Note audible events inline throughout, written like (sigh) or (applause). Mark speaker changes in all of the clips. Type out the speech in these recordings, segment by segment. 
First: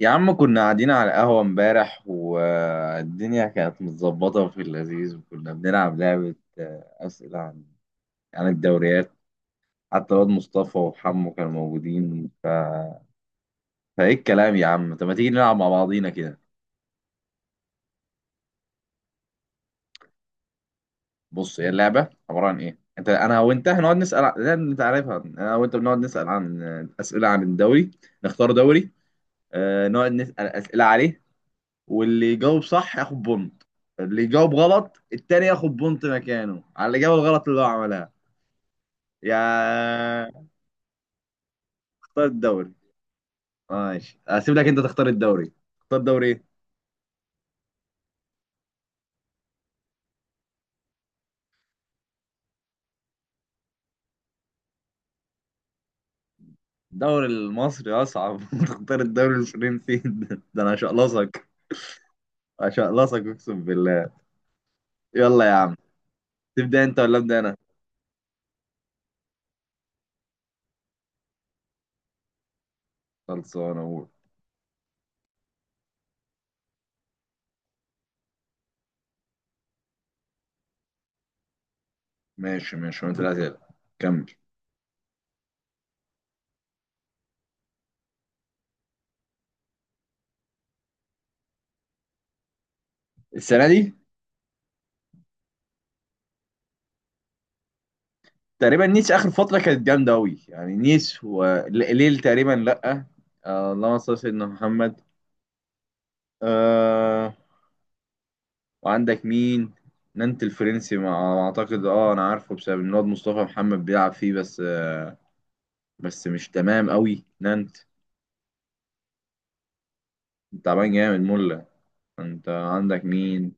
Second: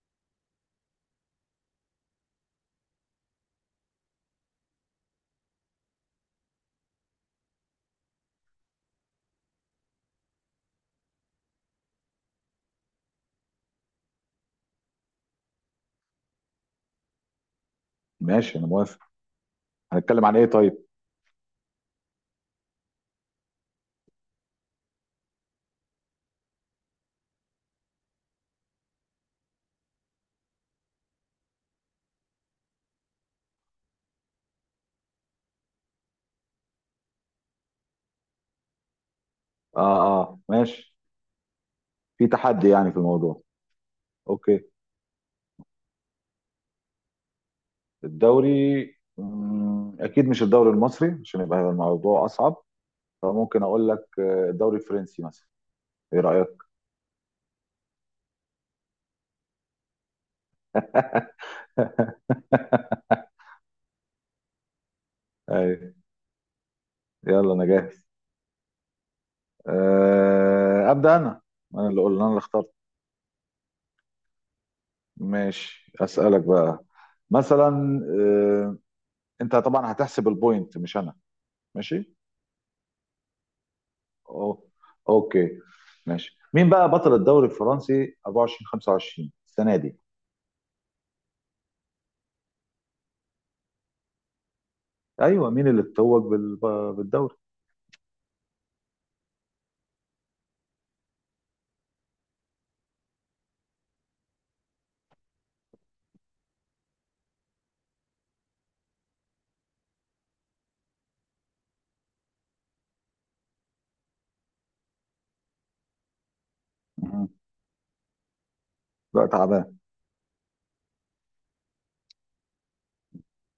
Speaker 1: يا عم، كنا قاعدين على القهوة امبارح والدنيا كانت متظبطة وفي اللذيذ، وكنا بنلعب لعبة، أسئلة عن الدوريات. حتى الواد مصطفى وحمو كانوا موجودين فإيه الكلام يا عم؟ طب ما تيجي نلعب مع بعضينا كده.
Speaker 2: ماشي، انا موافق. هنتكلم عن ايه طيب؟
Speaker 1: بص هي اللعبة عبارة عن إيه. أنت، أنا وأنت هنقعد نسأل لا، أنت عارفها. أنا وأنت بنقعد نسأل عن، أسئلة عن الدوري. نختار دوري، نقعد نسأل أسئلة عليه. واللي يجاوب صح ياخد بونت، اللي يجاوب غلط التاني ياخد بونت مكانه على الإجابة الغلط اللي هو عملها.
Speaker 2: اه،
Speaker 1: يا...
Speaker 2: اه، ماشي.
Speaker 1: اختار
Speaker 2: في تحدي
Speaker 1: الدوري.
Speaker 2: يعني في الموضوع.
Speaker 1: ماشي، هسيب
Speaker 2: اوكي.
Speaker 1: لك انت تختار الدوري. تختار دوري ايه؟
Speaker 2: الدوري، اكيد مش الدوري المصري عشان يبقى الموضوع اصعب. فممكن اقول لك، الدوري الفرنسي مثلا. ايه رايك؟
Speaker 1: الدوري المصري اصعب (laughs) تختار الدوري الفرنسي؟ (laughs) ده انا هشقلصك.
Speaker 2: (laughs)
Speaker 1: هشقلصك اقسم بالله. يلا يا عم،
Speaker 2: ايوه.
Speaker 1: تبدأ انت ولا ابدأ
Speaker 2: يلا
Speaker 1: انا؟
Speaker 2: انا جاهز. ابدا انا. انا اللي قلنا، انا اللي اخترت.
Speaker 1: خلصانه اقول.
Speaker 2: ماشي، اسالك بقى. مثلا انت طبعا هتحسب البوينت مش انا. ماشي.
Speaker 1: ماشي ماشي، وانت الأسئلة. كمل.
Speaker 2: أو... اوكي. ماشي، مين بقى بطل الدوري الفرنسي 24 25 السنه دي؟
Speaker 1: السنة دي،
Speaker 2: ايوه، مين اللي اتوج بالدوري؟
Speaker 1: تقريبا نيس، اخر فتره كانت جامده قوي، يعني نيس وليل. تقريبا لا. اللهم صل على سيدنا محمد. آه وعندك مين؟ نانت الفرنسي ما اعتقد. اه انا عارفه بسبب ان الواد مصطفى محمد بيلعب فيه، بس بس مش تمام قوي
Speaker 2: مهم.
Speaker 1: نانت.
Speaker 2: بقى تعبان.
Speaker 1: تعبان جامد، مله. انت عندك مين؟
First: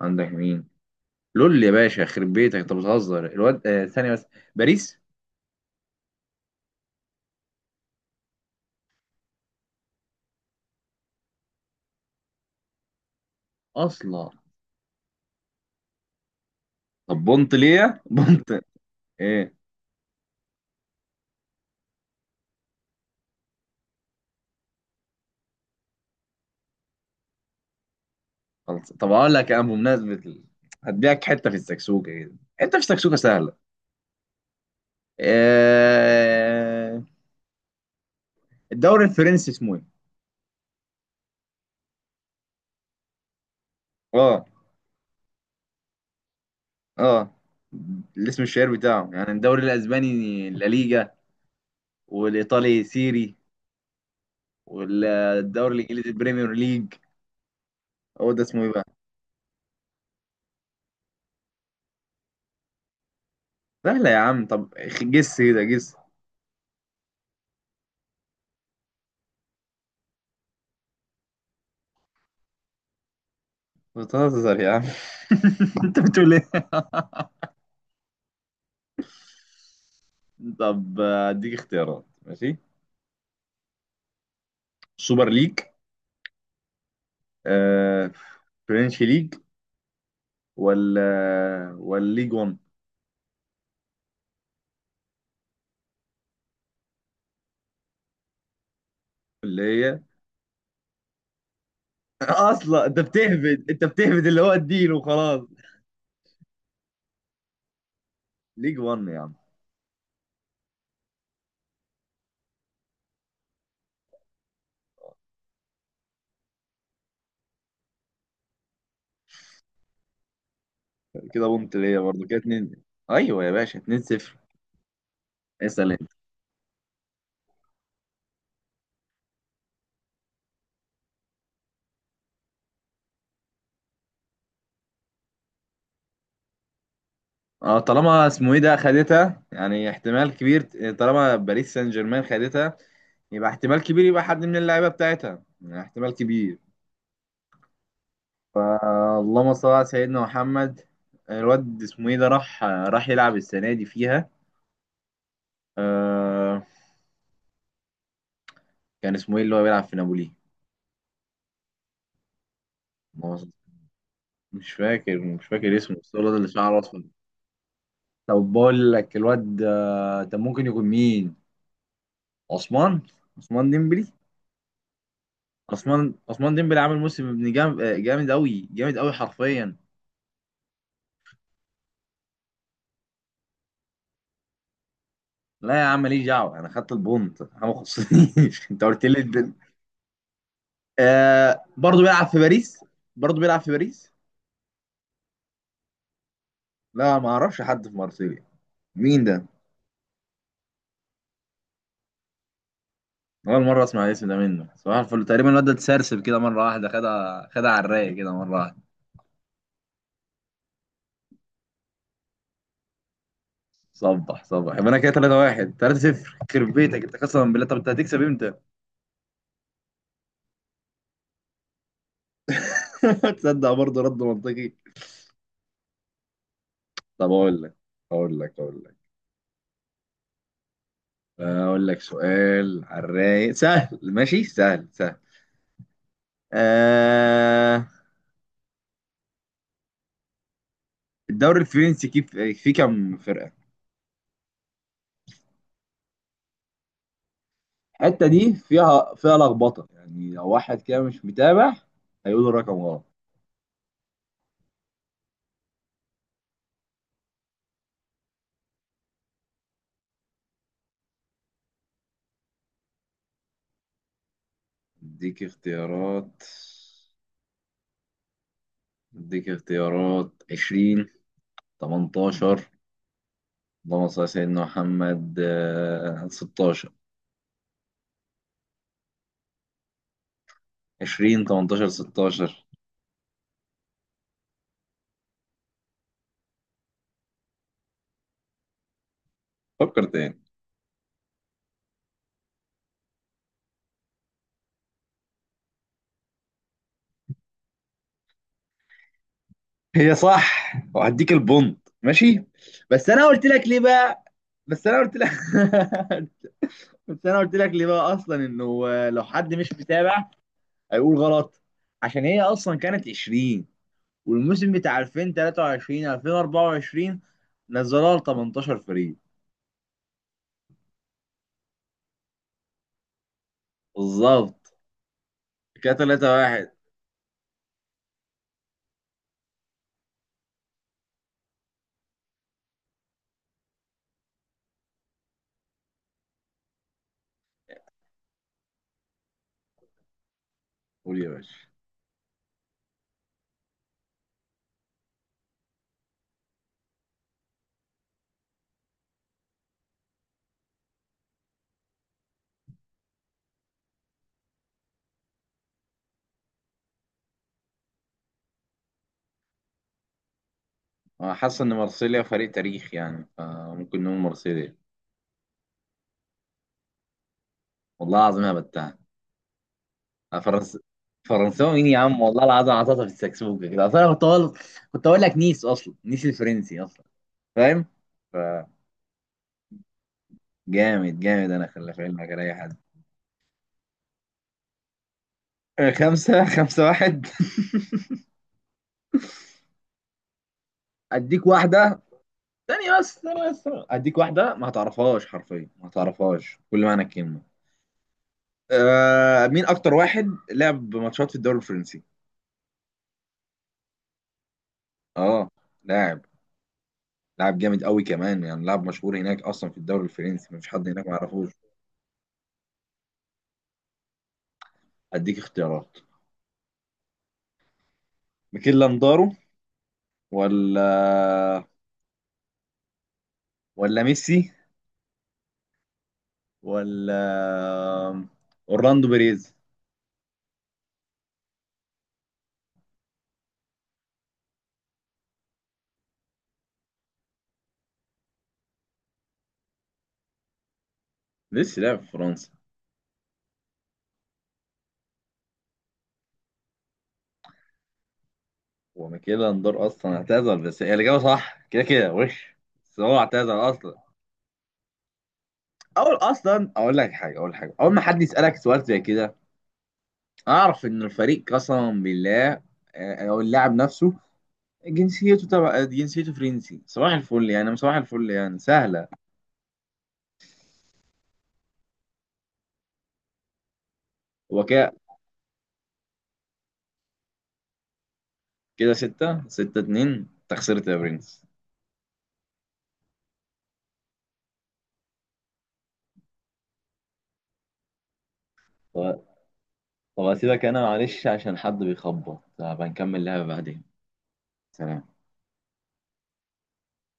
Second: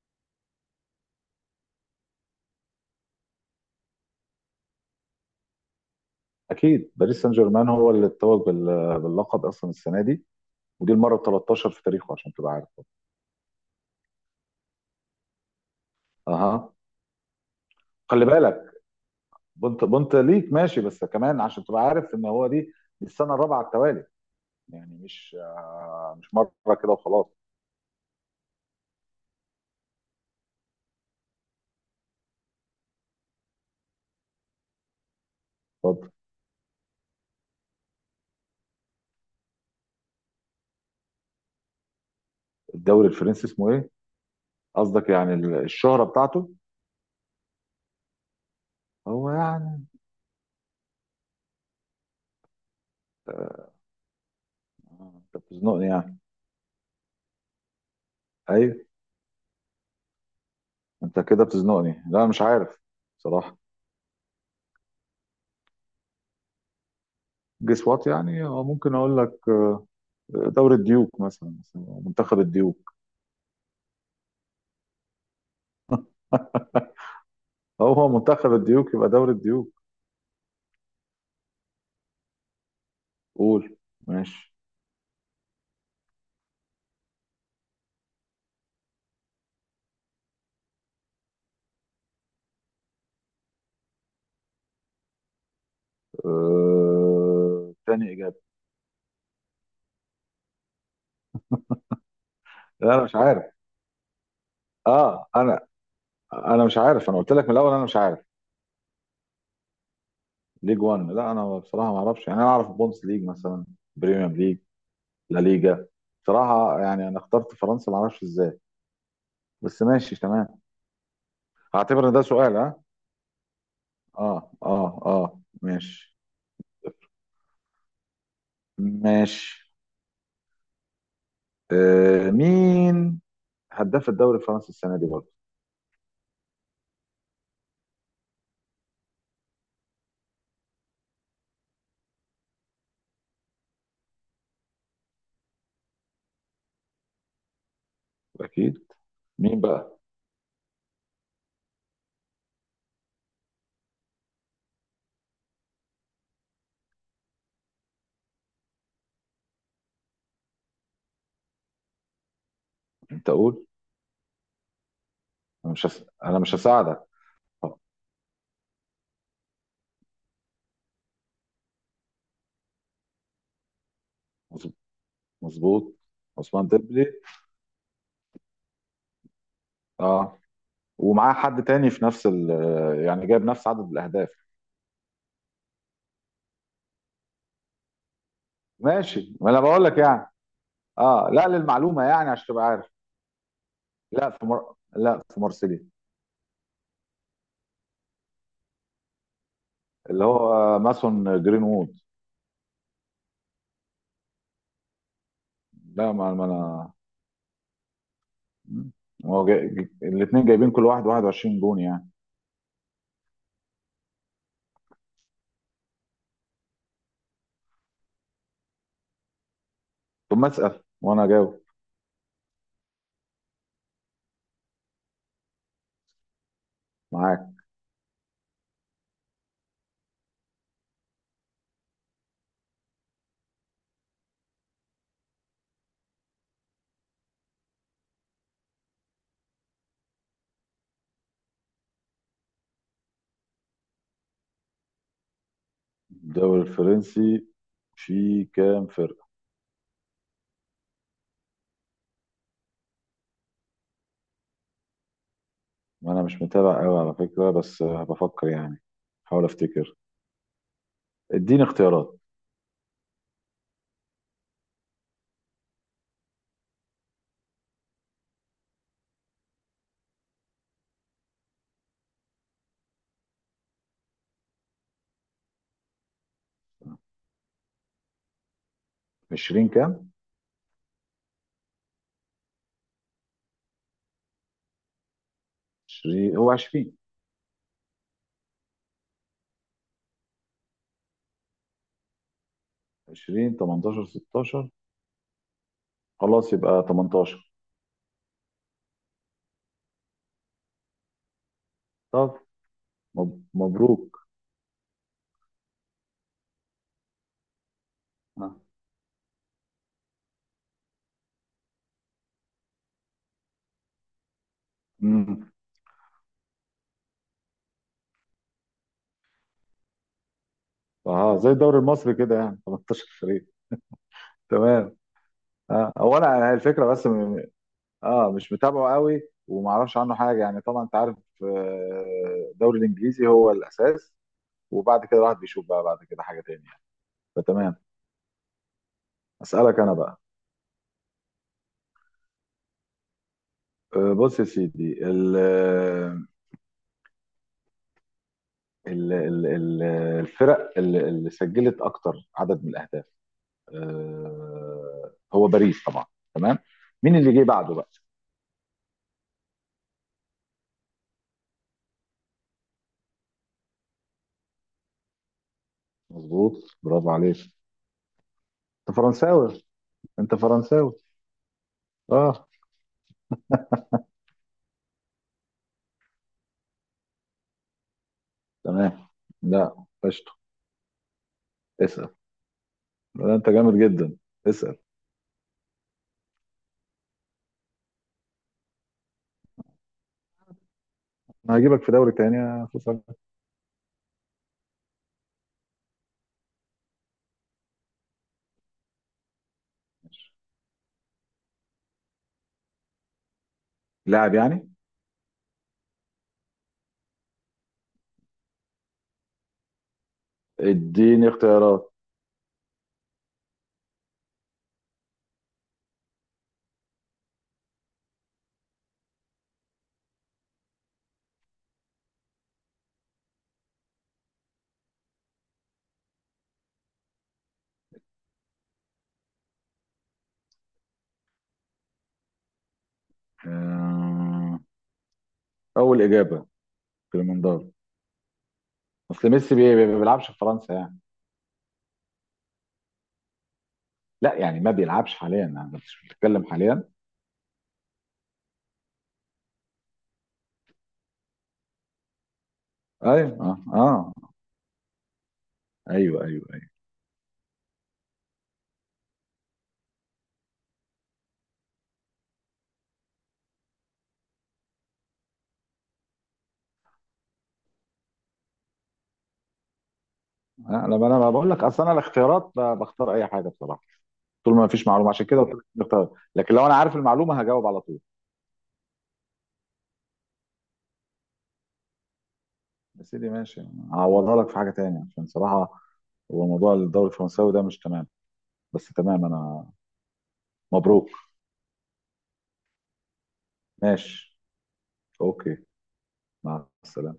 Speaker 1: عندك مين؟ لول يا باشا، يخرب بيتك انت بتهزر. الواد، ثانيه بس. باريس.
Speaker 2: اكيد باريس سان جيرمان هو اللي اتوج باللقب اصلا السنه دي. ودي المره ال 13 في تاريخه عشان تبقى عارف.
Speaker 1: اصلا
Speaker 2: اها.
Speaker 1: طب بونت ليه؟ (laughs)
Speaker 2: خلي
Speaker 1: بونت
Speaker 2: بالك.
Speaker 1: ايه؟
Speaker 2: بنت بنت ليك ماشي، بس كمان عشان تبقى عارف ان هو دي، دي السنه الرابعه على التوالي. يعني مش، مش مره كده وخلاص.
Speaker 1: خلاص، طب اقول لك انا بمناسبه هديك حته في السكسوكه كده. حته في السكسوكه سهله.
Speaker 2: اتفضل.
Speaker 1: آه... الدوري الفرنسي اسمه ايه؟
Speaker 2: الدوري الفرنسي اسمه ايه؟
Speaker 1: اه
Speaker 2: قصدك يعني الشهره بتاعته.
Speaker 1: اه الاسم الشهير بتاعه،
Speaker 2: هو
Speaker 1: يعني الدوري
Speaker 2: يعني،
Speaker 1: الاسباني لا ليجا، والايطالي سيري،
Speaker 2: انت
Speaker 1: والدوري
Speaker 2: بتزنقني
Speaker 1: الانجليزي
Speaker 2: يعني.
Speaker 1: البريمير ليج. هو ده اسمه ايه
Speaker 2: ايوه،
Speaker 1: بقى؟
Speaker 2: انت كده بتزنقني. لا مش عارف صراحه.
Speaker 1: سهله يا عم، طب. جس كده، جس.
Speaker 2: جس وات يعني. هو ممكن اقول لك، دوري الديوك مثلا، منتخب الديوك.
Speaker 1: بتهزر يا عم (laughs) انت بتقول ايه؟
Speaker 2: (laughs) هو منتخب الديوك يبقى دوري الديوك.
Speaker 1: طب، اديك اختيارات. ماشي،
Speaker 2: قول. ماشي.
Speaker 1: سوبر ليج، آه... فرنش ليج، ولا ليج 1.
Speaker 2: تاني اجابه.
Speaker 1: اللي هي (laughs) اصلا
Speaker 2: لا
Speaker 1: انت
Speaker 2: انا مش عارف.
Speaker 1: بتهبد انت بتهبد اللي هو الدين
Speaker 2: اه
Speaker 1: وخلاص.
Speaker 2: انا انا مش عارف، انا قلت لك من الاول انا مش عارف.
Speaker 1: ليج 1 يا عم.
Speaker 2: ليج 1، لا انا بصراحه ما اعرفش يعني. انا اعرف بونس ليج مثلا، بريمير ليج، لا ليجا. بصراحه يعني انا اخترت فرنسا، ما اعرفش ازاي، بس ماشي تمام.
Speaker 1: كده بونت ليا
Speaker 2: هعتبر ان ده
Speaker 1: برضه، كده
Speaker 2: سؤال،
Speaker 1: 2.
Speaker 2: ها؟
Speaker 1: ايوه يا باشا، 2 0.
Speaker 2: اه، اه، اه،
Speaker 1: اسال انت.
Speaker 2: ماشي. ماشي. مين هداف الدوري الفرنسي السنه دي برضه؟
Speaker 1: اه، طالما اسمه ايه ده خدتها، يعني احتمال كبير. طالما باريس سان جيرمان خدتها، يبقى احتمال كبير، يبقى حد من اللعيبه بتاعتها يعني احتمال كبير.
Speaker 2: اكيد.
Speaker 1: اللهم
Speaker 2: مين
Speaker 1: صل على
Speaker 2: بقى؟
Speaker 1: سيدنا محمد. الواد اسمه ايه ده، راح يلعب السنه دي فيها. آه كان اسمه ايه اللي هو بيلعب في نابولي؟
Speaker 2: انت قول.
Speaker 1: مش فاكر مش فاكر اسمه، بس هو الواد
Speaker 2: انا
Speaker 1: اللي
Speaker 2: مش
Speaker 1: شعره اصفر.
Speaker 2: هساعدك. طب.
Speaker 1: طب بقول لك الواد ده ممكن يكون مين. عثمان عثمان ديمبلي.
Speaker 2: مظ- مظبوط.
Speaker 1: عثمان
Speaker 2: عثمان
Speaker 1: ديمبلي عامل
Speaker 2: ديمبلي.
Speaker 1: موسم ابن جامد جامد قوي، جامد قوي حرفيا.
Speaker 2: اه. ومعاه حد تاني في نفس ال، يعني جايب نفس عدد الاهداف؟
Speaker 1: لا يا عم، ماليش دعوه، انا خدت البونت، انا ما خصنيش (laughs) انت قلت لي
Speaker 2: ماشي، ما
Speaker 1: الدن.
Speaker 2: انا بقول لك يعني. اه لا،
Speaker 1: برضه
Speaker 2: للمعلومه
Speaker 1: بيلعب
Speaker 2: يعني
Speaker 1: في
Speaker 2: عشان تبقى
Speaker 1: باريس؟
Speaker 2: عارف.
Speaker 1: برضه بيلعب في باريس؟
Speaker 2: لا في مارسيليا،
Speaker 1: لا، ما اعرفش حد في مارسيليا. مين ده؟
Speaker 2: اللي هو ماسون جرينوود.
Speaker 1: اول مره اسمع الاسم ده. منه صباح الفل تقريبا. الواد ده
Speaker 2: لا،
Speaker 1: اتسرسب
Speaker 2: ما
Speaker 1: كده
Speaker 2: ما
Speaker 1: مره واحده.
Speaker 2: انا.
Speaker 1: خدها خدها على الرايق كده مره واحده.
Speaker 2: مم. الاثنين جايبين كل واحد 21 جون يعني.
Speaker 1: صبح صبح، يبقى انا كده 3 1، 3 0. يخرب بيتك انت قسما بالله، طب انت هتكسب امتى؟
Speaker 2: طب ما اسال وانا اجاوب.
Speaker 1: (laughs) تصدق، برضه رد منطقي. طب
Speaker 2: معاك.
Speaker 1: اقول لك اقول لك اقول لك سؤال على الرايق سهل، ماشي، سهل سهل. آه... الدوري الفرنسي، كيف فيه كام فرقة؟
Speaker 2: الدوري الفرنسي
Speaker 1: الحتة
Speaker 2: فيه
Speaker 1: دي
Speaker 2: كام
Speaker 1: فيها
Speaker 2: فرقه؟
Speaker 1: فيها لخبطة، يعني لو واحد كده مش متابع، هيقول الرقم غلط.
Speaker 2: وانا مش متابع قوي على فكره، بس بفكر يعني. حاول افتكر. اديني اختيارات.
Speaker 1: اديك اختيارات، 20، 18، اللهم صل على سيدنا محمد، 16.
Speaker 2: 20 كام؟
Speaker 1: 20 18 16،
Speaker 2: 20، هو 20.
Speaker 1: فكر تاني.
Speaker 2: 20، 18، 16. خلاص، يبقى 18.
Speaker 1: هي صح، وهديك البونت
Speaker 2: طب.
Speaker 1: ماشي. بس انا قلت لك ليه بقى.
Speaker 2: مبروك.
Speaker 1: بس انا قلت لك (laughs) بس انا قلت لك ليه بقى، اصلا
Speaker 2: اه.
Speaker 1: انه لو حد مش متابع هيقول غلط. عشان هي اصلا كانت 20، والموسم بتاع
Speaker 2: امم
Speaker 1: 2023 2024 نزلوها ل 18 فريق.
Speaker 2: اه، زي الدوري المصري كده يعني. 18 فريق.
Speaker 1: بالظبط.
Speaker 2: تمام.
Speaker 1: كده
Speaker 2: اه، هو
Speaker 1: 3
Speaker 2: انا
Speaker 1: 1.
Speaker 2: الفكره بس. اه، مش متابعه قوي، ومعرفش عنه حاجه يعني. طبعا انت عارف، الدوري الانجليزي هو الاساس، وبعد كده الواحد بيشوف بقى، بعد كده، حاجه تانية يعني. فتمام. اسالك انا بقى.
Speaker 1: قول يا باشا.
Speaker 2: بص يا سيدي، ال ال ال ال الفرق اللي سجلت اكتر عدد من الاهداف، هو باريس طبعا. تمام. مين اللي جه بعده بقى؟
Speaker 1: أنا حاسس إن مرسيليا فريق تاريخ، يعني فممكن نقول مرسيليا.
Speaker 2: مظبوط، برافو عليك.
Speaker 1: والله العظيم أنا
Speaker 2: انت
Speaker 1: بتاع.
Speaker 2: فرنساوي، انت
Speaker 1: فرنس
Speaker 2: فرنساوي.
Speaker 1: فرنساوي مين يا عم، والله
Speaker 2: اه.
Speaker 1: العظيم عطاطا في السكسوكة كده. أصل أنا كنت أقول لك نيس، أصلا نيس الفرنسي أصلا. فاهم؟ ف
Speaker 2: تمام. لا قشطه.
Speaker 1: جامد جامد، أنا خلي في
Speaker 2: اسال.
Speaker 1: علمك، على أي حد.
Speaker 2: لا، انت جامد جدا. اسال.
Speaker 1: خمسة خمسة واحد (laughs) أديك
Speaker 2: انا هجيبك في
Speaker 1: واحدة.
Speaker 2: دوري تاني يا
Speaker 1: ثانية
Speaker 2: فيصل.
Speaker 1: بس، ثانية بس. أديك واحدة ما هتعرفهاش حرفيا، ما هتعرفهاش كل معنى الكلمة. مين أكتر واحد لعب ماتشات في الدوري الفرنسي؟
Speaker 2: لاعب يعني؟
Speaker 1: اه لاعب. لاعب جامد قوي كمان، يعني لاعب مشهور هناك، اصلا في الدوري الفرنسي مفيش حد هناك ما
Speaker 2: اديني
Speaker 1: يعرفوش.
Speaker 2: اختيارات.
Speaker 1: هديك اختيارات. ميكيل لاندارو، ولا ولا ميسي، ولا اورلاندو بيريز.
Speaker 2: آه، اول اجابه كليمندارو. اصل ميسي ما بيلعبش في فرنسا يعني.
Speaker 1: ميسي لعب في فرنسا،
Speaker 2: لا يعني، ما بيلعبش حاليا، يعني مش بتتكلم حاليا.
Speaker 1: وميكيل لاندارو اصلا اعتزل. بس هي الاجابه صح كده كده وش، بس هو
Speaker 2: ايوه،
Speaker 1: اعتزل
Speaker 2: اه،
Speaker 1: اصلا.
Speaker 2: اه،
Speaker 1: اول،
Speaker 2: ايوه، ايوه، ايوه.
Speaker 1: اصلا اقول لك حاجه. اول ما حد يسالك سؤال زي كده، اعرف ان الفريق قسما بالله، او اللاعب نفسه، جنسيته، تبع جنسيته فرنسي. صباح الفل يعني، صباح الفل يعني سهله.
Speaker 2: لما انا بقول لك، اصل انا الاختيارات بختار اي حاجه بصراحه، طول ما فيش
Speaker 1: وكاء.
Speaker 2: معلومه. عشان كده قلت لك الاختيارات، لكن لو انا عارف المعلومه هجاوب على طول.
Speaker 1: كده ستة ستة اتنين، تخسرت يا برنس.
Speaker 2: يا سيدي ماشي. هعوضها لك في حاجه تانية، عشان صراحه هو موضوع الدوري الفرنساوي ده مش تمام. بس
Speaker 1: طب،
Speaker 2: تمام انا.
Speaker 1: هسيبك انا،
Speaker 2: مبروك.
Speaker 1: معلش عشان حد بيخبط. هبقى نكمل لعبة بعدين.
Speaker 2: ماشي.
Speaker 1: سلام.
Speaker 2: اوكي. مع السلامة.